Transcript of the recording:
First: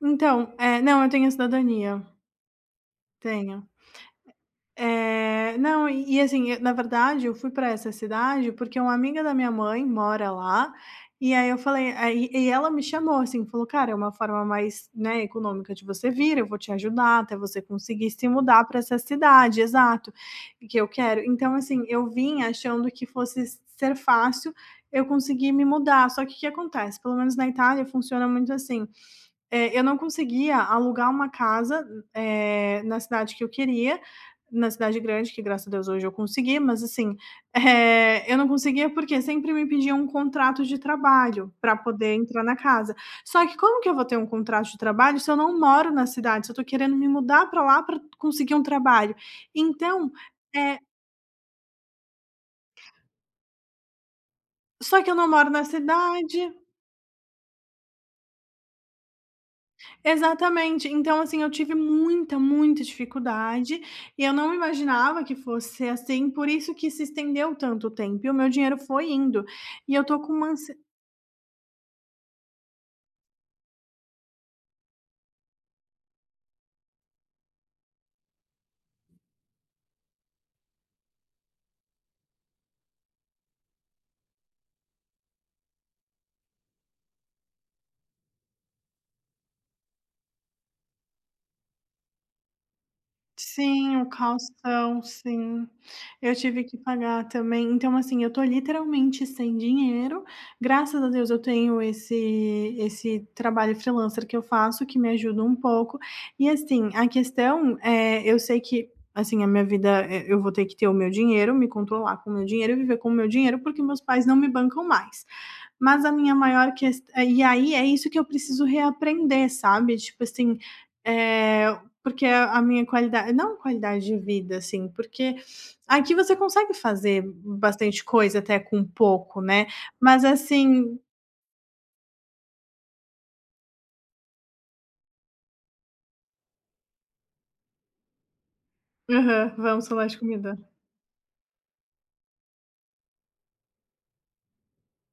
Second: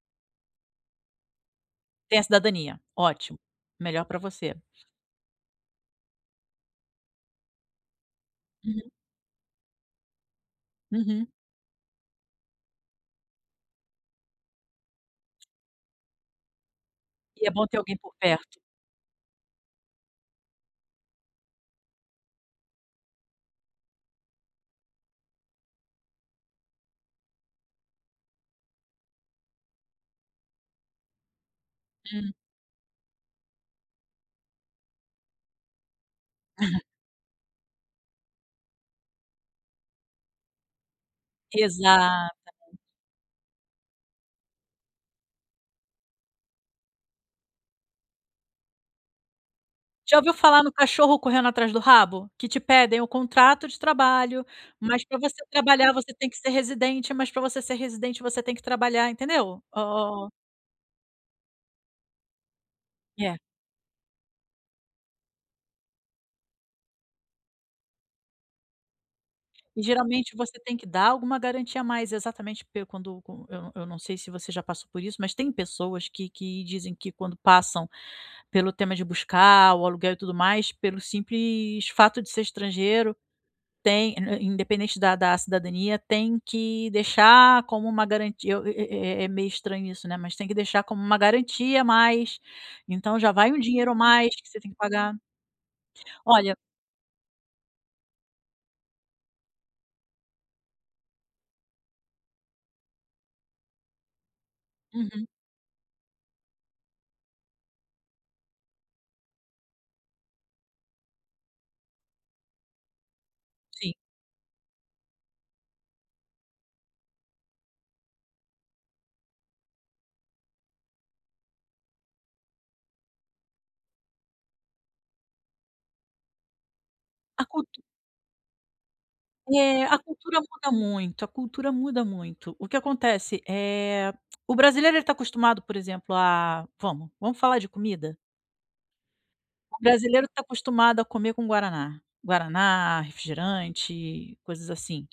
Então, eh, não eu tenho a cidadania. Tem a cidadania, ótimo, Tenho. melhor pra você. Eh, não e e, assim, e, na verdade, eu fui pra essa cidade, porque Uhum. uma amiga da minha mãe mora lá, Uhum. e aí eu falei aí e e ela me chamou, assim, falou: "Cara, é uma forma mais, né, econômica de você vir, eu vou te ajudar até E é você bom ter alguém conseguir por se perto. mudar pra essa cidade" exato, e que eu quero. Então, assim, eu vinha achando que fosse s ser fácil eu conseguir me mudar, só que, que que acontece, pelo menos na Itália funciona muito assim, eh, eu não conseguia alugar uma casa m Hum. eh, na cidade que eu queria, na cidade grande que, graças a Deus, hoje eu consegui, mas, assim, eh, eu não conseguia, porque sempre me pediam um contrato de trabalho pra poder entrar Exatamente. na casa, só que como que eu vou ter um contrato de trabalho se eu não moro na cidade, se eu tô querendo me mudar pra lá pra conseguir um trabalho? Então, Já ouviu falar no é cachorro correndo atrás do rabo? Que te pedem o contrato de trabalho, Só mas que eu pra não você moro na trabalhar você tem que ser cidade. residente, mas pra você ser residente você tem que trabalhar, entendeu? O Exatamente. Então, assim, eu tive muita, muita É. dificuldade, e eu não imaginava que fosse ser assim, por isso que se estendeu tanto tempo e o meu dinheiro foi indo, E e eu tô com geralmente uma você ansie tem que dar alguma garantia a mais, exatamente, porque quando quan eu eu não sei se você já passou por isso, mas tem pessoas que que dizem que quando passam pelo tema de buscar o aluguel e tudo mais, pelo simples fato de ser estrangeiro, tem ind independente da da cidadania, tem que deixar como uma garantia o e é é é é meio estranho isso, né, mas tem que deixar como uma garantia a mais, então, já vai um dinheiro a Sim, o mais que você tem que caução, pagar. sim, eu Olha tive que pagar também. Então, assim, eu tô literalmente sem dinheiro, graças a Deus, eu tenho esse esse trabalho freelancer que eu faço que me Uhum. ajuda um pouco e, assim, a questão é eu sei que, assim, a minha vida, eh, eu vou ter que ter o meu dinheiro, me controlar com o meu dinheiro e viver com o meu dinheiro, porque Sim. meus pais não me bancam mais. Mas a minha maior ques eh, e aí é isso que eu preciso reaprender, sabe, tipo assim, eh, porque a a minha qualida não qualidade de vida, assim, porque, aqui você consegue fazer b A cultu bastante coisa até com pouco, né, É, a mas, cultura muda assim muito, a cultura muda muito. O que acontece, eh, o brasileiro ele tá acostumado, por exemplo, a vamos, vamos falar de comida? Aham, O vamos falar de brasileiro tá comida. acostumado a comer com guaraná. Guaraná, refrigerante, coisas assim.